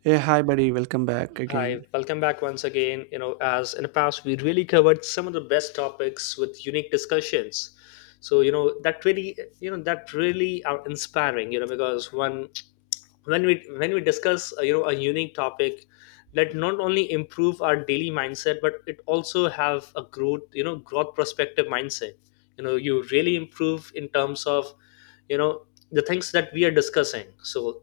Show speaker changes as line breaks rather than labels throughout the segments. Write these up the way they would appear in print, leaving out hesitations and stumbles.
Hey, hi, buddy. Welcome back
Hi,
again.
welcome back once again. As in the past, we really covered some of the best topics with unique discussions. So that really are inspiring. Because when when we discuss a unique topic, that not only improve our daily mindset, but it also have a growth perspective mindset. You really improve in terms of the things that we are discussing. So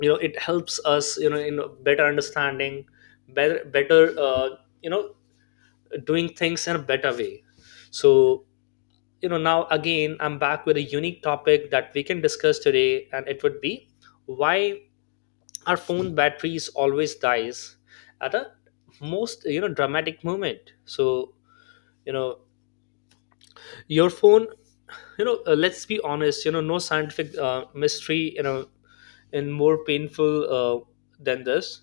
you know it helps us in better understanding, better you know doing things in a better way so Now again, I'm back with a unique topic that we can discuss today, and it would be why our phone batteries always dies at a most dramatic moment. So you know your phone, let's be honest, no scientific mystery, and more painful than this.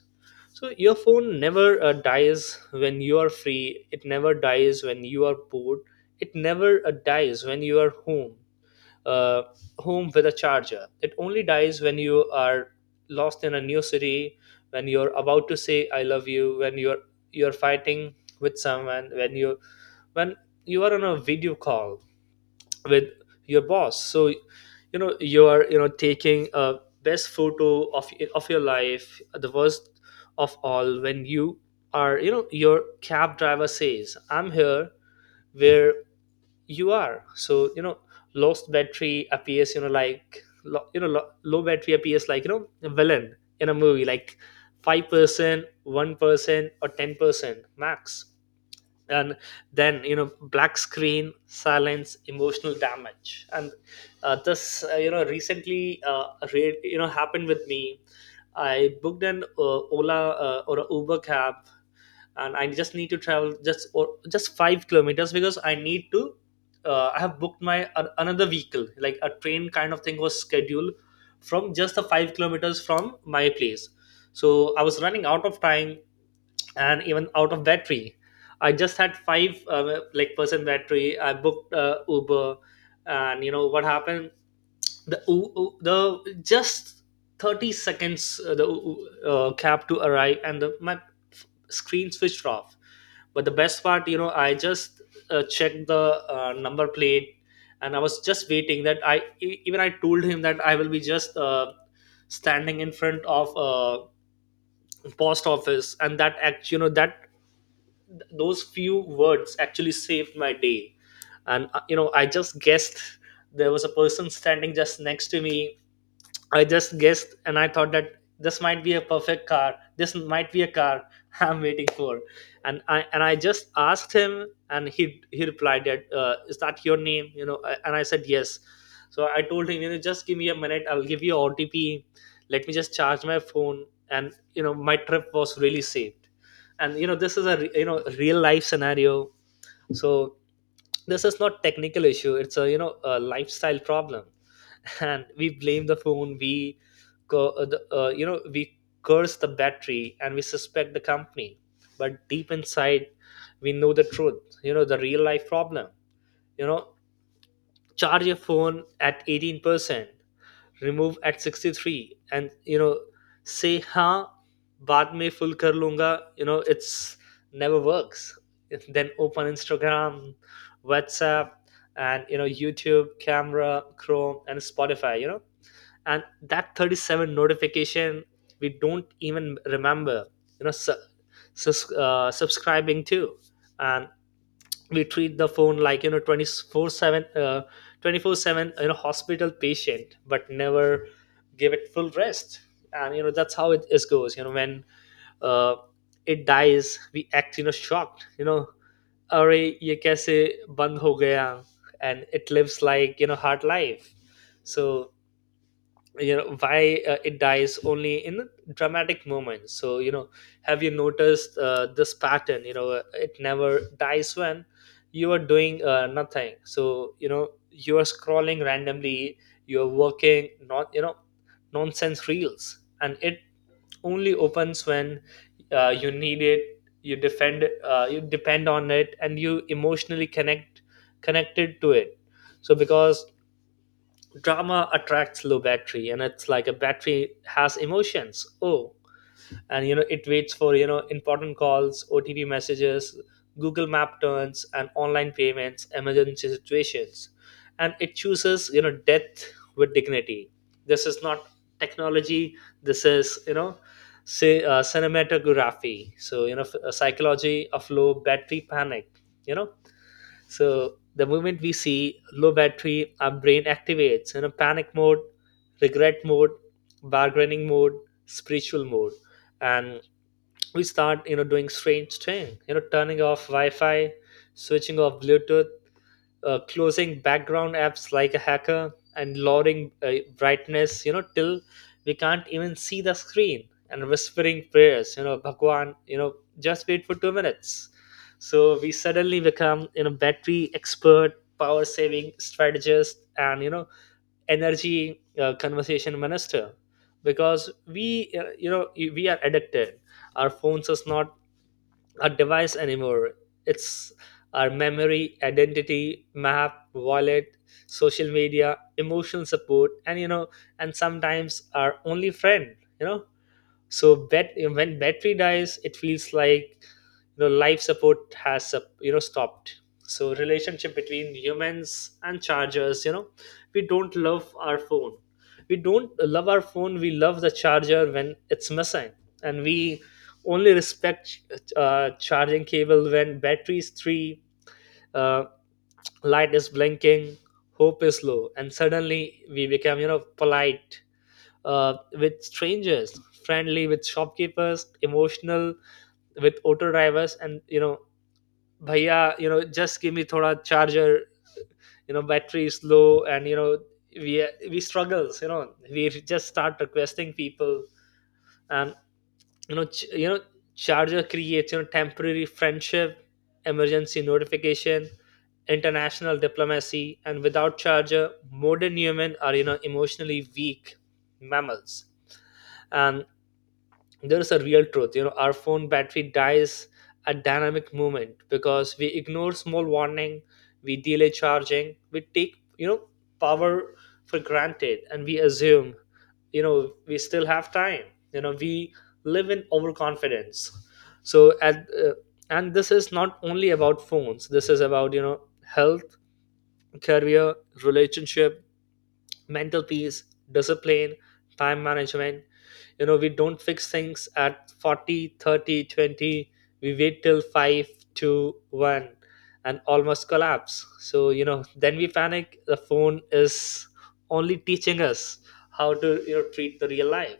So your phone never dies when you are free. It never dies when you are bored. It never dies when you are uh, home with a charger. It only dies when you are lost in a new city, when you're about to say "I love you," when you're fighting with someone, when when you are on a video call with your boss. So you are, taking a best photo of your life. The worst of all, when you are you know your cab driver says, "I'm here. Where you are?" So you know lost battery appears you know like lo- you know lo- low battery appears like, a villain in a movie, like 5%, 1%, or 10% max. And then, black screen, silence, emotional damage. And this recently happened with me. I booked an Ola, or a Uber cab, and I just need to travel just 5 kilometers because I need to I have booked my an another vehicle, like a train kind of thing was scheduled from just the 5 kilometers from my place. So I was running out of time, and even out of battery. I just had five percent battery. I booked Uber. And you know what happened? The just 30 seconds the U- U- cab to arrive, and my screen switched off. But the best part, I just checked the number plate. And I was just waiting that, even I told him that I will be just standing in front of a post office. And that those few words actually saved my day. And I just guessed there was a person standing just next to me. I just guessed and I thought that this might be a perfect car. This might be a car I'm waiting for. And I just asked him, and he replied that "Is that your name?" And I said yes. So I told him, just give me a minute. I'll give you OTP. Let me just charge my phone. And my trip was really saved. And this is a real life scenario. So this is not technical issue, it's a you know a lifestyle problem. And we blame the phone. We co- uh, the, uh, you know we curse the battery, and we suspect the company. But deep inside we know the truth, the real life problem you know Charge your phone at 18%, remove at 63, and say, "Ha baad mein full kar lunga." It's never works. Then open Instagram, WhatsApp, and YouTube, camera, Chrome, and Spotify. And that 37 notification, we don't even remember you know su- subscribing to. And we treat the phone like, 24 7 hospital patient, but never give it full rest. And that's how it is goes. When uh, it dies, we act shocked. अरे ये कैसे बंद हो गया. And it lives like, hard life. So why it dies only in the dramatic moments. So, have you noticed this pattern? It never dies when you are doing nothing. So you are scrolling randomly, you are working not, nonsense reels, and it only opens when you need it. You depend on it, and you emotionally connected to it. So because drama attracts low battery, and it's like a battery has emotions. Oh! And it waits for, important calls, OTP messages, Google Map turns, and online payments, emergency situations. And it chooses, death with dignity. This is not technology. This is, say, cinematography. So, psychology of low battery panic you know so the moment we see low battery, our brain activates in a panic mode, regret mode, bargaining mode, spiritual mode, and we start doing strange thing, turning off Wi-Fi, switching off Bluetooth, closing background apps like a hacker, and lowering brightness, till we can't even see the screen. And whispering prayers, bhagwan, just wait for 2 minutes. So we suddenly become, battery expert, power saving strategist, and energy conversation minister, because we you know we are addicted. Our phones is not a device anymore. It's our memory, identity, map, wallet, social media, emotional support, and sometimes our only friend. So bet when battery dies, it feels like, life support has stopped. So relationship between humans and chargers. we don't love our phone we don't love our phone. We love the charger when it's missing. And we only respect charging cable when battery is 3, uh, light is blinking, hope is low, and suddenly we become polite, with strangers, friendly with shopkeepers, emotional with auto drivers, and bhaiya, just give me thoda charger. Battery is low, and we struggles. We just start requesting people, and you know, ch- you know, charger creates, temporary friendship, emergency notification, international diplomacy, and without charger, modern human are, emotionally weak mammals. And there is a real truth, our phone battery dies at dynamic moment because we ignore small warning. We delay charging, we take power for granted, and we assume we still have time. We live in overconfidence. So at uh, and this is not only about phones, this is about, health, career, relationship, mental peace, discipline, time management. We don't fix things at 40, 30, 20. We wait till five, two, one, and almost collapse. So then we panic. The phone is only teaching us how to, treat the real life.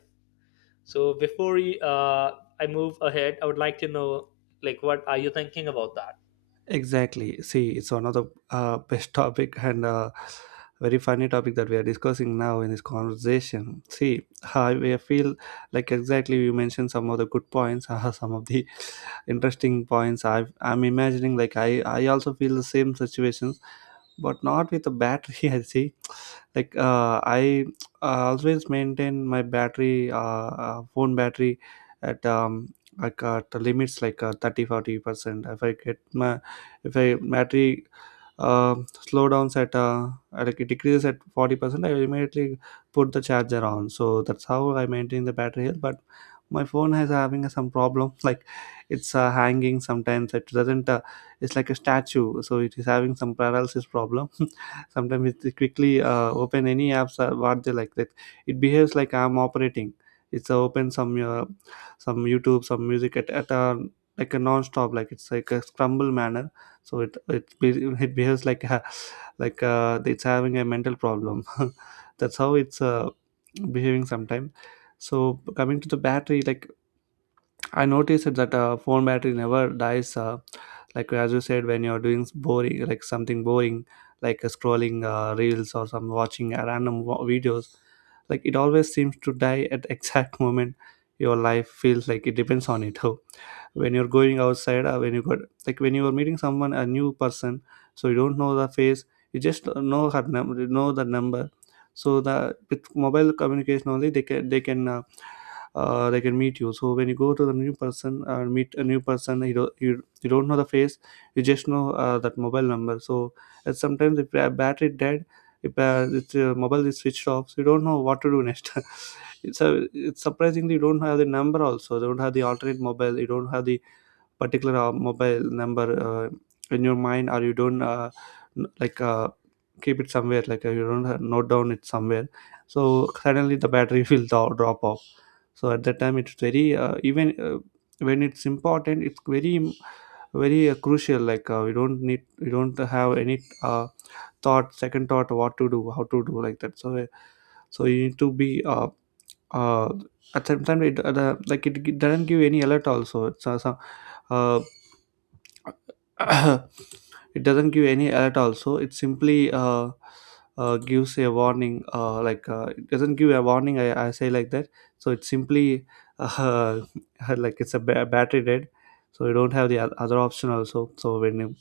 So, before I move ahead, I would like to know, like, what are you thinking about that?
Exactly. See, it's one of the best topic and very funny topic that we are discussing now in this conversation. See, I feel like exactly you mentioned some of the good points, some of the interesting points. I'm imagining like I also feel the same situation but not with a battery. I see like I always maintain my battery phone battery at like at the limits, like 30 40 percent. If I get my if I battery uh, slow downs at like it decreases at 40%, I will immediately put the charger on. So that's how I maintain the battery health, but my phone has having some problem. Like it's hanging sometimes, it doesn't it's like a statue, so it is having some paralysis problem. Sometimes it quickly open any apps or what they like that, it behaves like I'm operating. It's open some YouTube, some music at a like a non-stop, like it's like a scramble manner. So it behaves like like it's having a mental problem. That's how it's behaving sometimes. So coming to the battery, like I noticed that phone battery never dies. Like as you said, when you're doing boring, like something boring, like scrolling reels or some watching random videos, like it always seems to die at exact moment. Your life feels like it depends on it. When you're going outside, when you got like when you are meeting someone, a new person, so you don't know the face, you just know her know the number. So the, with mobile communication only, they can. They can meet you. So when you go to the new person or meet a new person, you you don't know the face, you just know that mobile number. So, and sometimes if battery dead, if mobile is switched off, so you don't know what to do next. It's a it's surprisingly, you don't have the number also, you don't have the alternate mobile, you don't have the particular mobile number in your mind, or you don't like keep it somewhere like you don't have note down it somewhere. So suddenly the battery will drop off. So at that time it's very even when it's important, it's very crucial, like you don't need you don't have any thought, second thought, what to do, how to do, like that. So so you need to be uh, at some time it like it doesn't give any alert also. It's uh, it doesn't give any alert also, it simply gives a warning, like it doesn't give a warning, I say like that. So it's simply uh, like it's a battery dead. So you don't have the other option also. So when you,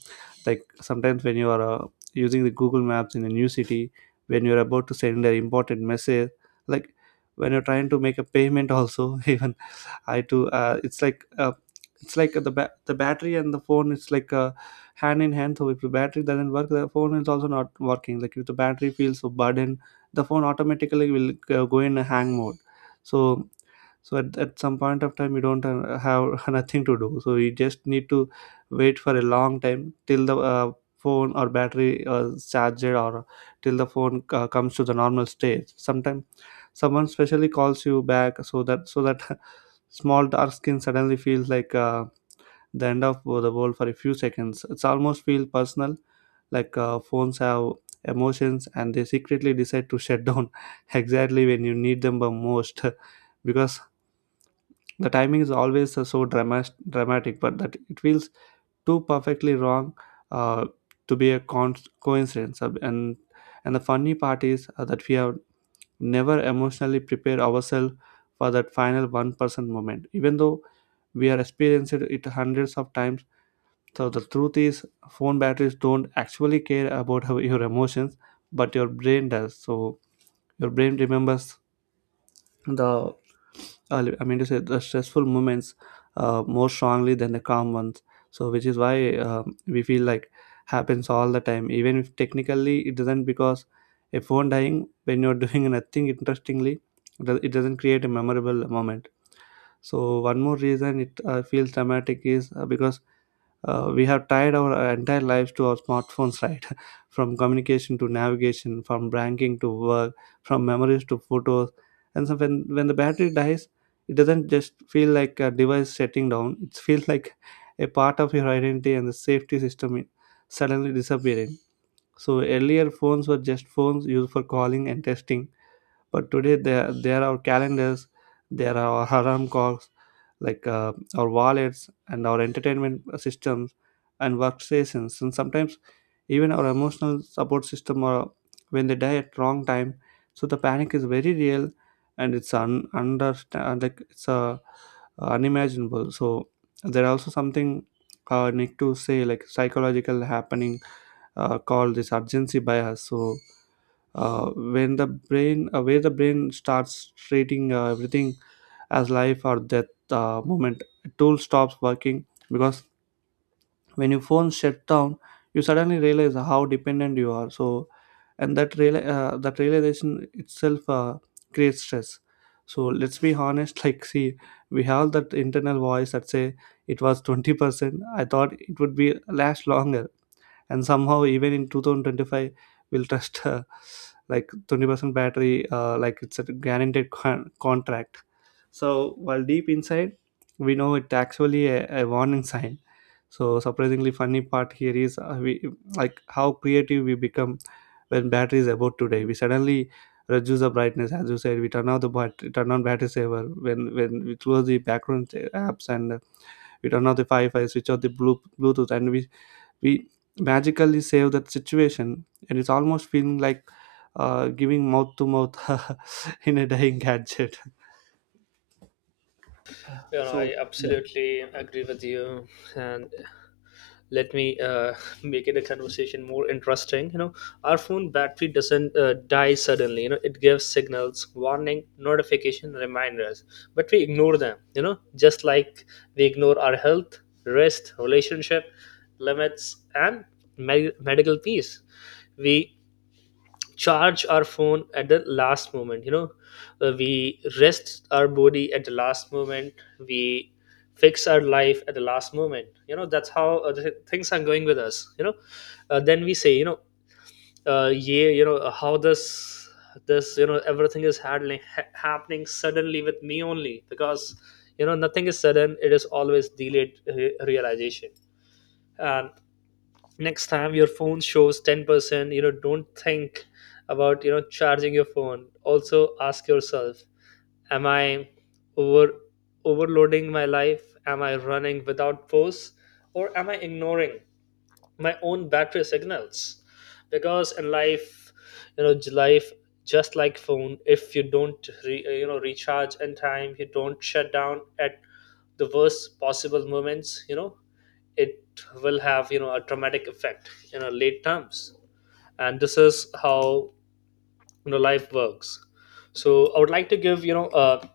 like sometimes when you are using the Google Maps in a new city, when you're about to send an important message, like when you're trying to make a payment also, even I do. It's like it's like the battery and the phone, it's like hand in hand. So if the battery doesn't work, the phone is also not working. Like if the battery feels so burden, the phone automatically will go in a hang mode. So so at some point of time, you don't have nothing to do. So you just need to wait for a long time till the phone or battery charged, or till the phone comes to the normal state. Sometimes someone specially calls you back, so that small dark skin suddenly feels like the end of the world. For a few seconds, it's almost feel personal, like phones have emotions and they secretly decide to shut down exactly when you need them the most. Because the timing is always so dramatic, but that it feels too perfectly wrong uh, to be a coincidence. And and the funny part is that we have never emotionally prepare ourselves for that final 1% moment, even though we are experienced it hundreds of times. So the truth is, phone batteries don't actually care about how your emotions, but your brain does. So your brain remembers the I mean to say the stressful moments more strongly than the calm ones. So which is why we feel like happens all the time, even if technically it doesn't, because a phone dying when you're doing nothing, interestingly, it doesn't create a memorable moment. So one more reason it feels dramatic is because we have tied our entire lives to our smartphones, right? From communication to navigation, from banking to work, from memories to photos. And so when the battery dies, it doesn't just feel like a device shutting down, it feels like a part of your identity and the safety system suddenly disappearing. So earlier phones were just phones used for calling and texting, but today there are calendars, there are our alarm clocks, like our wallets and our entertainment systems and workstations, and sometimes even our emotional support system, or when they die at wrong time. So the panic is very real, and it's un- under like it's unimaginable. So there are also something need to say, like psychological happening called this urgency bias. So when the brain where the brain starts treating everything as life or death moment, a tool stops working, because when your phone shut down, you suddenly realize how dependent you are. So and that that realization itself creates stress. So let's be honest. Like, see, we have that internal voice that say it was 20%, I thought it would be last longer, and somehow even in 2025 we'll trust like 20% battery, like it's a guaranteed contract. So while deep inside we know it's actually a warning sign. So surprisingly, funny part here is we like how creative we become when battery is about today. We suddenly reduce the brightness, as you said, we turn off the turn on battery saver, when we close the background apps and we turn off the Wi-Fi, switch off the Bluetooth, and we magically save that situation, and it's almost feeling like giving mouth to mouth in a dying gadget.
You know,
So
I
yeah.
absolutely agree with you. And let me make it a conversation more interesting. Our phone battery doesn't die suddenly. It gives signals, warning, notification, reminders, but we ignore them, just like we ignore our health, rest, relationship, limits, and medical peace. We charge our phone at the last moment. We rest our body at the last moment. We fix our life at the last moment. That's how the things are going with us. Then we say, yeah, how this, everything is handling, happening suddenly with me only because nothing is sudden. It is always delayed realization. And next time your phone shows 10%, don't think about charging your phone. Also ask yourself, am I over overloading my life? Am I running without pause? Or am I ignoring my own battery signals? Because in life, life, just like phone, if you don't re, you know recharge in time, you don't shut down at the worst possible moments. It will have a dramatic effect in our late terms. And this is how life works. So I would like to give a,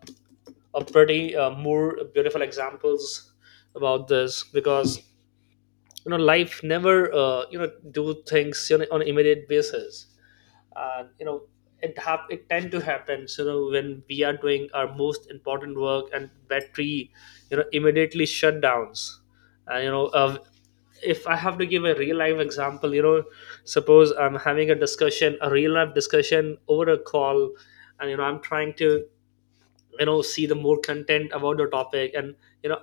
a pretty more beautiful examples about this because life never do things, on an immediate basis. And it tend to happen. So, when we are doing our most important work, and battery, immediately shutdowns. And if I have to give a real life example, suppose I'm having a discussion, a real life discussion, over a call, and I'm trying to see the more content about the topic, and you know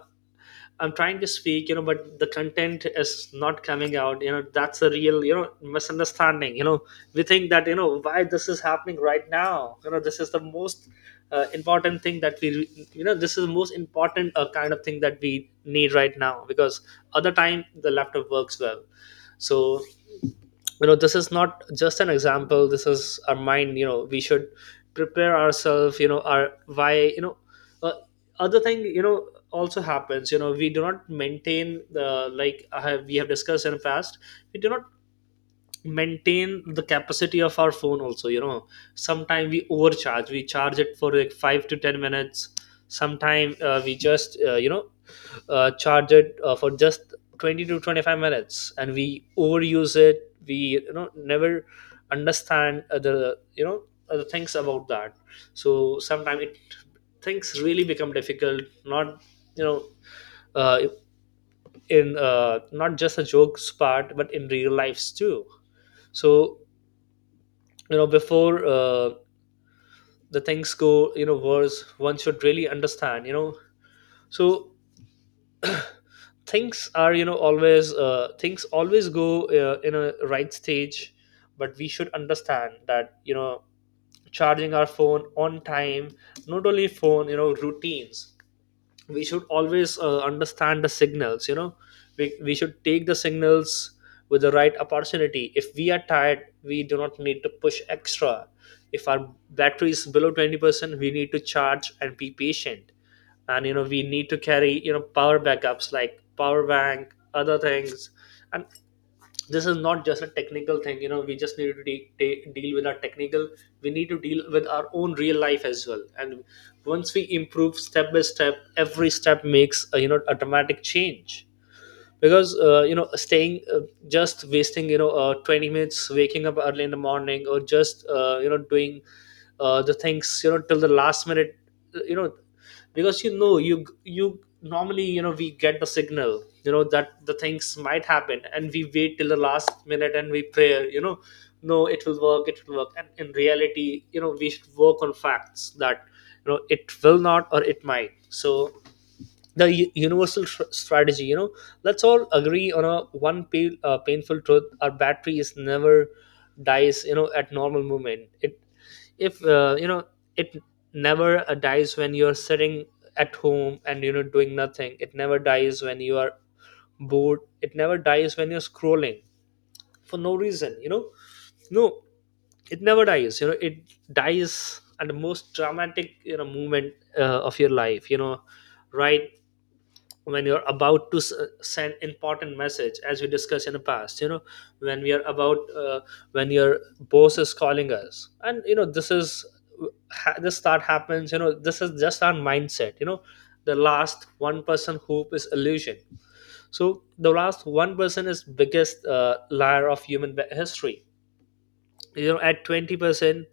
I'm trying to speak, but the content is not coming out. That's a real, misunderstanding. We think that, why this is happening right now. This is the most important thing that we, this is the most important kind of thing that we need right now, because other time the laptop works well. So this is not just an example, this is our mind. We should prepare ourselves, our why. uh, Other thing also happens. We do not maintain the, like I have, we have discussed in the past, we do not maintain the capacity of our phone also. Sometimes we overcharge, we charge it for like 5 to 10 minutes. Sometime we just charge it for just 20 to 25 minutes, and we overuse it, we never understand the other things about that. So sometimes it things really become difficult, not you know uh, in not just a jokes part but in real lives too. So before the things go worse, one should really understand. So things are you know always things always go in a right stage. But we should understand that. Charging our phone on time, not only phone, routines, we should always understand the signals. We should take the signals with the right opportunity. If we are tired, we do not need to push extra. If our battery is below 20%, we need to charge and be patient. And we need to carry power backups like power bank, other things. And this is not just a technical thing. We just need to deal with our technical. We need to deal with our own real life as well. And once we improve step by step, every step makes a dramatic change. Because staying just wasting 20 minutes, waking up early in the morning, or just doing the things till the last minute uh, you know because you normally, we get the signal that the things might happen, and we wait till the last minute, and we pray. No, it will work, it will work. And in reality, we should work on facts that, it will not or it might. So the universal strategy, let's all agree on a one painful truth: our battery is never dies, at normal movement. It if uh, you know it never dies when you're sitting at home and doing nothing. It never dies when you are bored. It never dies when you're scrolling for no reason, no, it never dies. It dies at the most dramatic moment of your life, right when you're about to send important message, as we discussed in the past. When we are about uh, when your boss is calling us and this is this thought happens. This is just our mindset. The last one person hope is illusion. So the last 1% is biggest liar of human history. At 20%,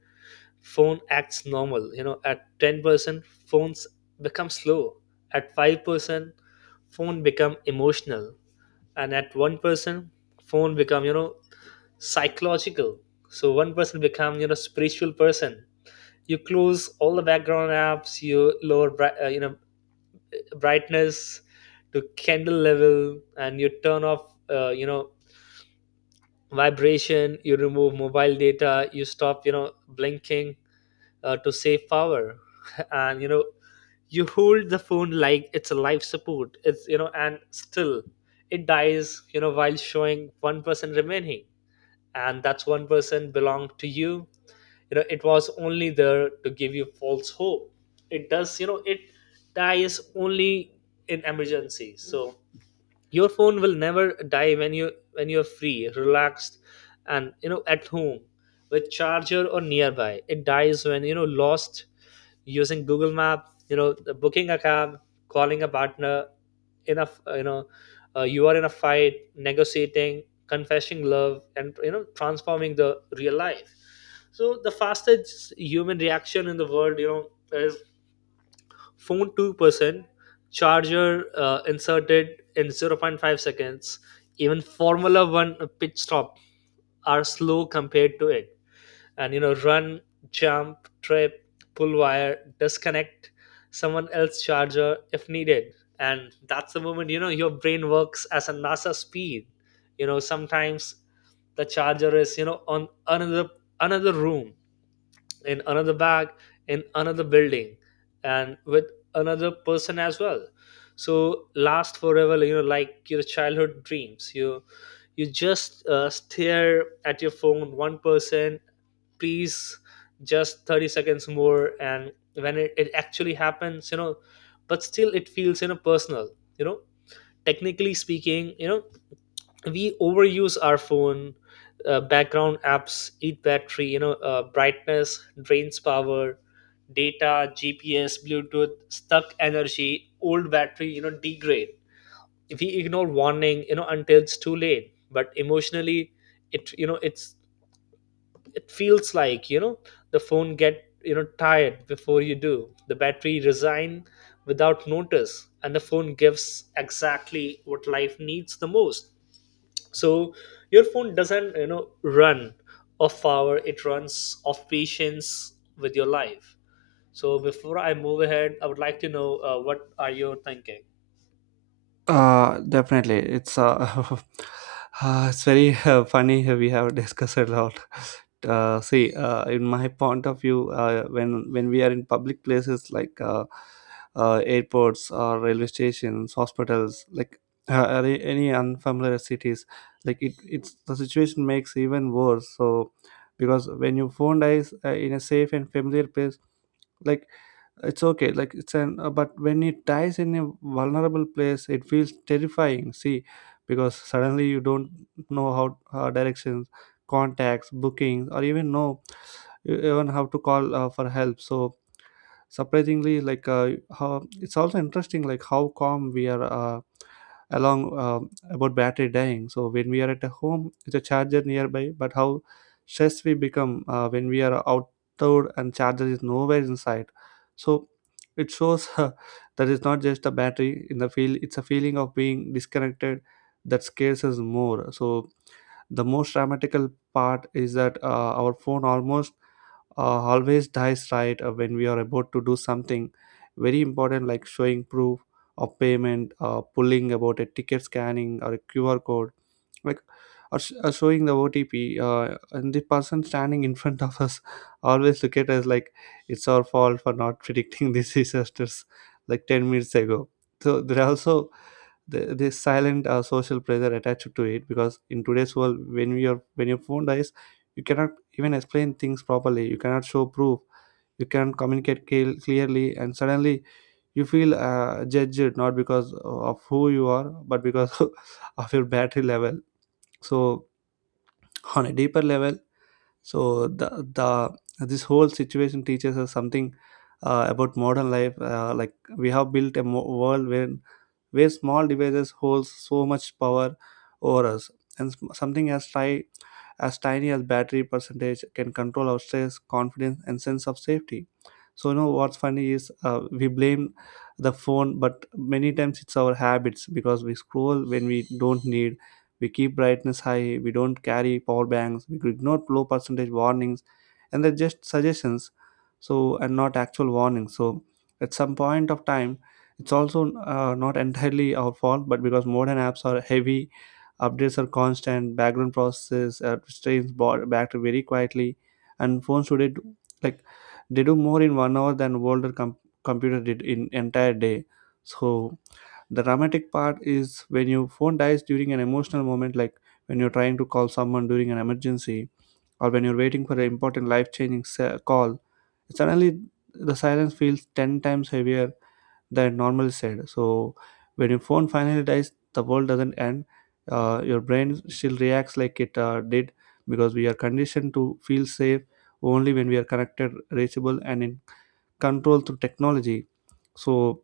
phone acts normal. At 10%, phones become slow. At 5%, phone become emotional. And at one person, phone become, psychological. So one person become, spiritual person. You close all the background apps, you lower brightness to candle level, and you turn off vibration. You remove mobile data, you stop blinking, to save power. And you hold the phone like it's a life support, it's you know and still it dies while showing one person remaining. And that's 1% belonged to you you know It was only there to give you false hope. It does you know it dies only in emergency. So your phone will never die when you when you're free, relaxed, and at home with charger or nearby. It dies when lost using Google Map, booking a cab, calling a partner, in a you know you are in a fight, negotiating, confessing love, and transforming the real life. So the fastest human reaction in the world is phone 2%, charger inserted in zero point 0.5 seconds. Even Formula 1 pit stop are slow compared to it. And run, jump, trip, pull wire, disconnect someone else charger if needed. And that's the moment your brain works as a NASA speed. Sometimes the charger is, on another room, in another bag, in another building, and with another person as well. So last forever, like your childhood dreams. You just stare at your phone, one person, please, just 30 seconds more. And when it actually happens, but still it feels, personal you know Technically speaking, we overuse our phone. Background apps eat battery, brightness drains power, data, GPS, Bluetooth stuck energy, old battery degrade. If we ignore warning, until it's too late. But emotionally, it you know it's it feels like, the phone get, tired before you do. The battery resign without notice, and the phone gives exactly what life needs the most. So your phone doesn't, run off power, it runs off patience with your life. So before I move ahead, I would like to know what are you thinking.
Definitely, it's uh, it's very funny. We have discussed a lot. In my point of view, when we are in public places like airports or railway stations, hospitals, like are there any unfamiliar cities, like it's the situation makes even worse. So because when you phone dies in a safe and familiar place, like it's okay, like it's an but when it dies in a vulnerable place, it feels terrifying. See, because suddenly you don't know how directions, contacts, bookings, or even know even how to call for help. So surprisingly, like how it's also interesting, like how calm we are along about battery dying. So when we are at a home, it's a charger nearby, but how stressed we become when we are outdoor and charger is nowhere in sight. So it shows that it's not just a battery in the field, it's a feeling of being disconnected that scares us more. So the most dramatical part is that our phone almost always dies right when we are about to do something very important, like showing proof of payment, pulling about a ticket, scanning or a QR code, like or showing the OTP, and the person standing in front of us always look at us like it's our fault for not predicting these disasters like 10 minutes ago. So there are also the silent social pressure attached to it, because in today's world, when we are when your phone dies, you cannot even explain things properly, you cannot show proof, you cannot communicate clearly, and suddenly you feel judged, not because of who you are, but because of your battery level. So on a deeper level, so the this whole situation teaches us something about modern life, like we have built a world where Small devices holds so much power over us, and something as try as tiny as battery percentage can control our stress, confidence and sense of safety. So you know what's funny is we blame the phone, but many times it's our habits, because we scroll when we don't need, we keep brightness high, we don't carry power banks, we ignore low percentage warnings and they're just suggestions, so and not actual warnings. So at some point of time, it's also not entirely our fault, but because modern apps are heavy, updates are constant, background processes, strains bought back to very quietly, and phones today do, like they do more in 1 hour than older computer did in entire day. So the dramatic part is when your phone dies during an emotional moment, like when you're trying to call someone during an emergency, or when you're waiting for an important life-changing call. Suddenly, the silence feels ten times heavier than normal said. So when your phone finally dies, the world doesn't end. Your brain still reacts like it did, because we are conditioned to feel safe only when we are connected, reachable, and in control through technology. So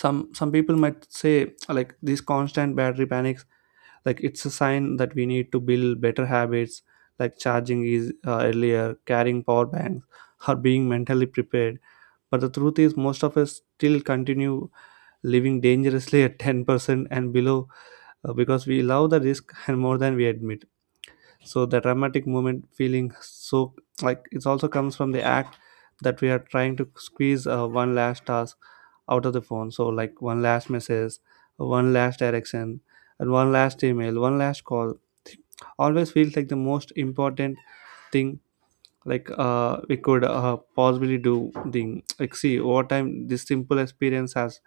some people might say, like, these constant battery panics, like, it's a sign that we need to build better habits, like charging is earlier, carrying power banks, or being mentally prepared. But the truth is most of us still continue living dangerously at 10% and below, because we love the risk and more than we admit. So the dramatic moment feeling, so like it also comes from the act that we are trying to squeeze one last task out of the phone. So like one last message, one last direction, and one last email, one last call always feels like the most important thing, like we could possibly do. The like, see, over time this simple experience has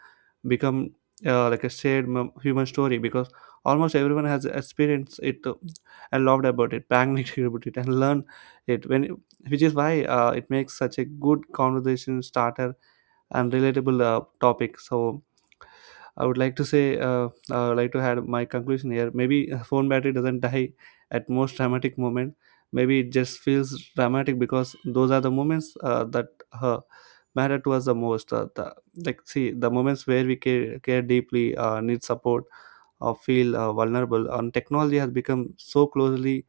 become like a shared human story, because almost everyone has experienced it, and loved about it, panicked about it, and learned it when, which is why it makes such a good conversation starter and relatable topic. So I would like to say, I would like to add my conclusion here. Maybe a phone battery doesn't die at most dramatic moment. Maybe it just feels dramatic because those are the moments that uh, matter to us the most. The, like, see, the moments where we care deeply, need support, or feel vulnerable, and technology has become so closely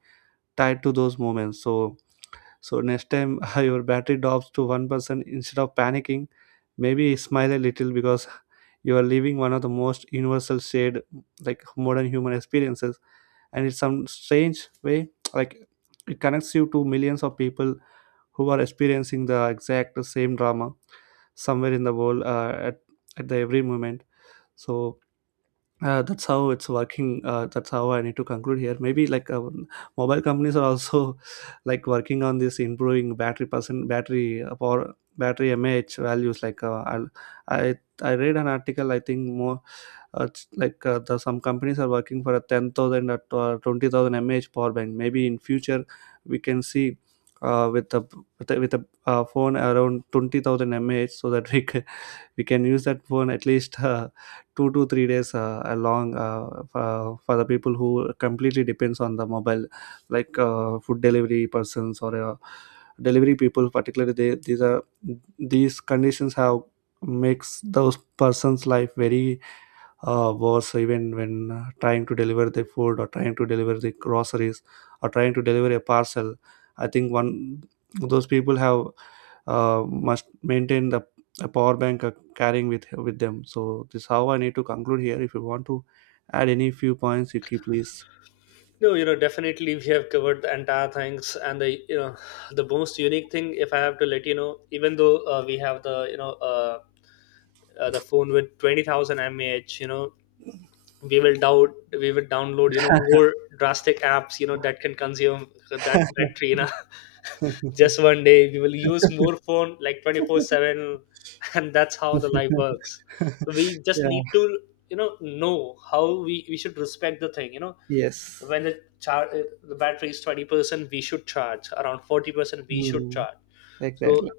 tied to those moments. So next time your battery drops to 1%, instead of panicking, maybe smile a little, because you are living one of the most universal shared, like, modern human experiences, and it's some strange way, like, it connects you to millions of people who are experiencing the exact same drama somewhere in the world, at the every moment. So that's how it's working. That's how I need to conclude here. Maybe, like, mobile companies are also like working on this, improving battery percent, battery power, battery mAh values, like i I read an article, I think more, it's like some companies are working for a 10,000 or 20,000 mAh power bank. Maybe in future we can see with a phone around 20,000 mAh, so that we can use that phone at least 2 to 3 days along, for the people who completely depends on the mobile, like food delivery persons, or delivery people particularly. These are these conditions have makes those persons life very was, even when trying to deliver the food, or trying to deliver the groceries, or trying to deliver a parcel. I think one, those people have must maintain the a power bank, carrying with them. So this how I need to conclude here. If you want to add any few points, you keep please.
No, definitely we have covered the entire things, and the you know the most unique thing, if I have to let you know, even though we have the you know the phone with 20,000 mAh, we will download, more drastic apps that can consume that battery, just one day we will use more phone like 24/7. And that's how the life works. So we just
Yeah.
need to, know how we should respect the thing.
Yes.
When the the battery is 20%, we should charge. Around 40%, we should
Hmm.
charge. So
Exactly.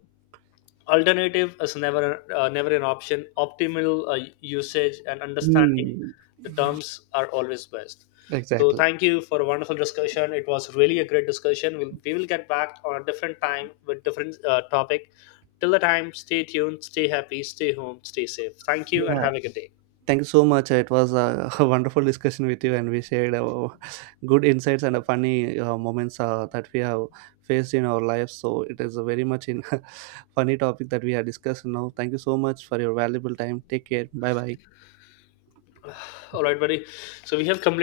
alternative is never an option. Optimal usage and understanding
Hmm.
the terms are always best. So
Exactly.
thank you for a wonderful discussion. It was really a great discussion. We will get back on a different time with different topic. Till the time, stay tuned, stay happy, stay home, stay safe. Thank you and
Yeah.
have a good day.
Thank you so much. It was a, a wonderful discussion with you, and we shared good insights and funny moments that we have faced in our lives. So it is a very much in funny topic that we have discussed now. Thank you so much for your valuable time. Take care. Bye bye.
All right, buddy. So we have completed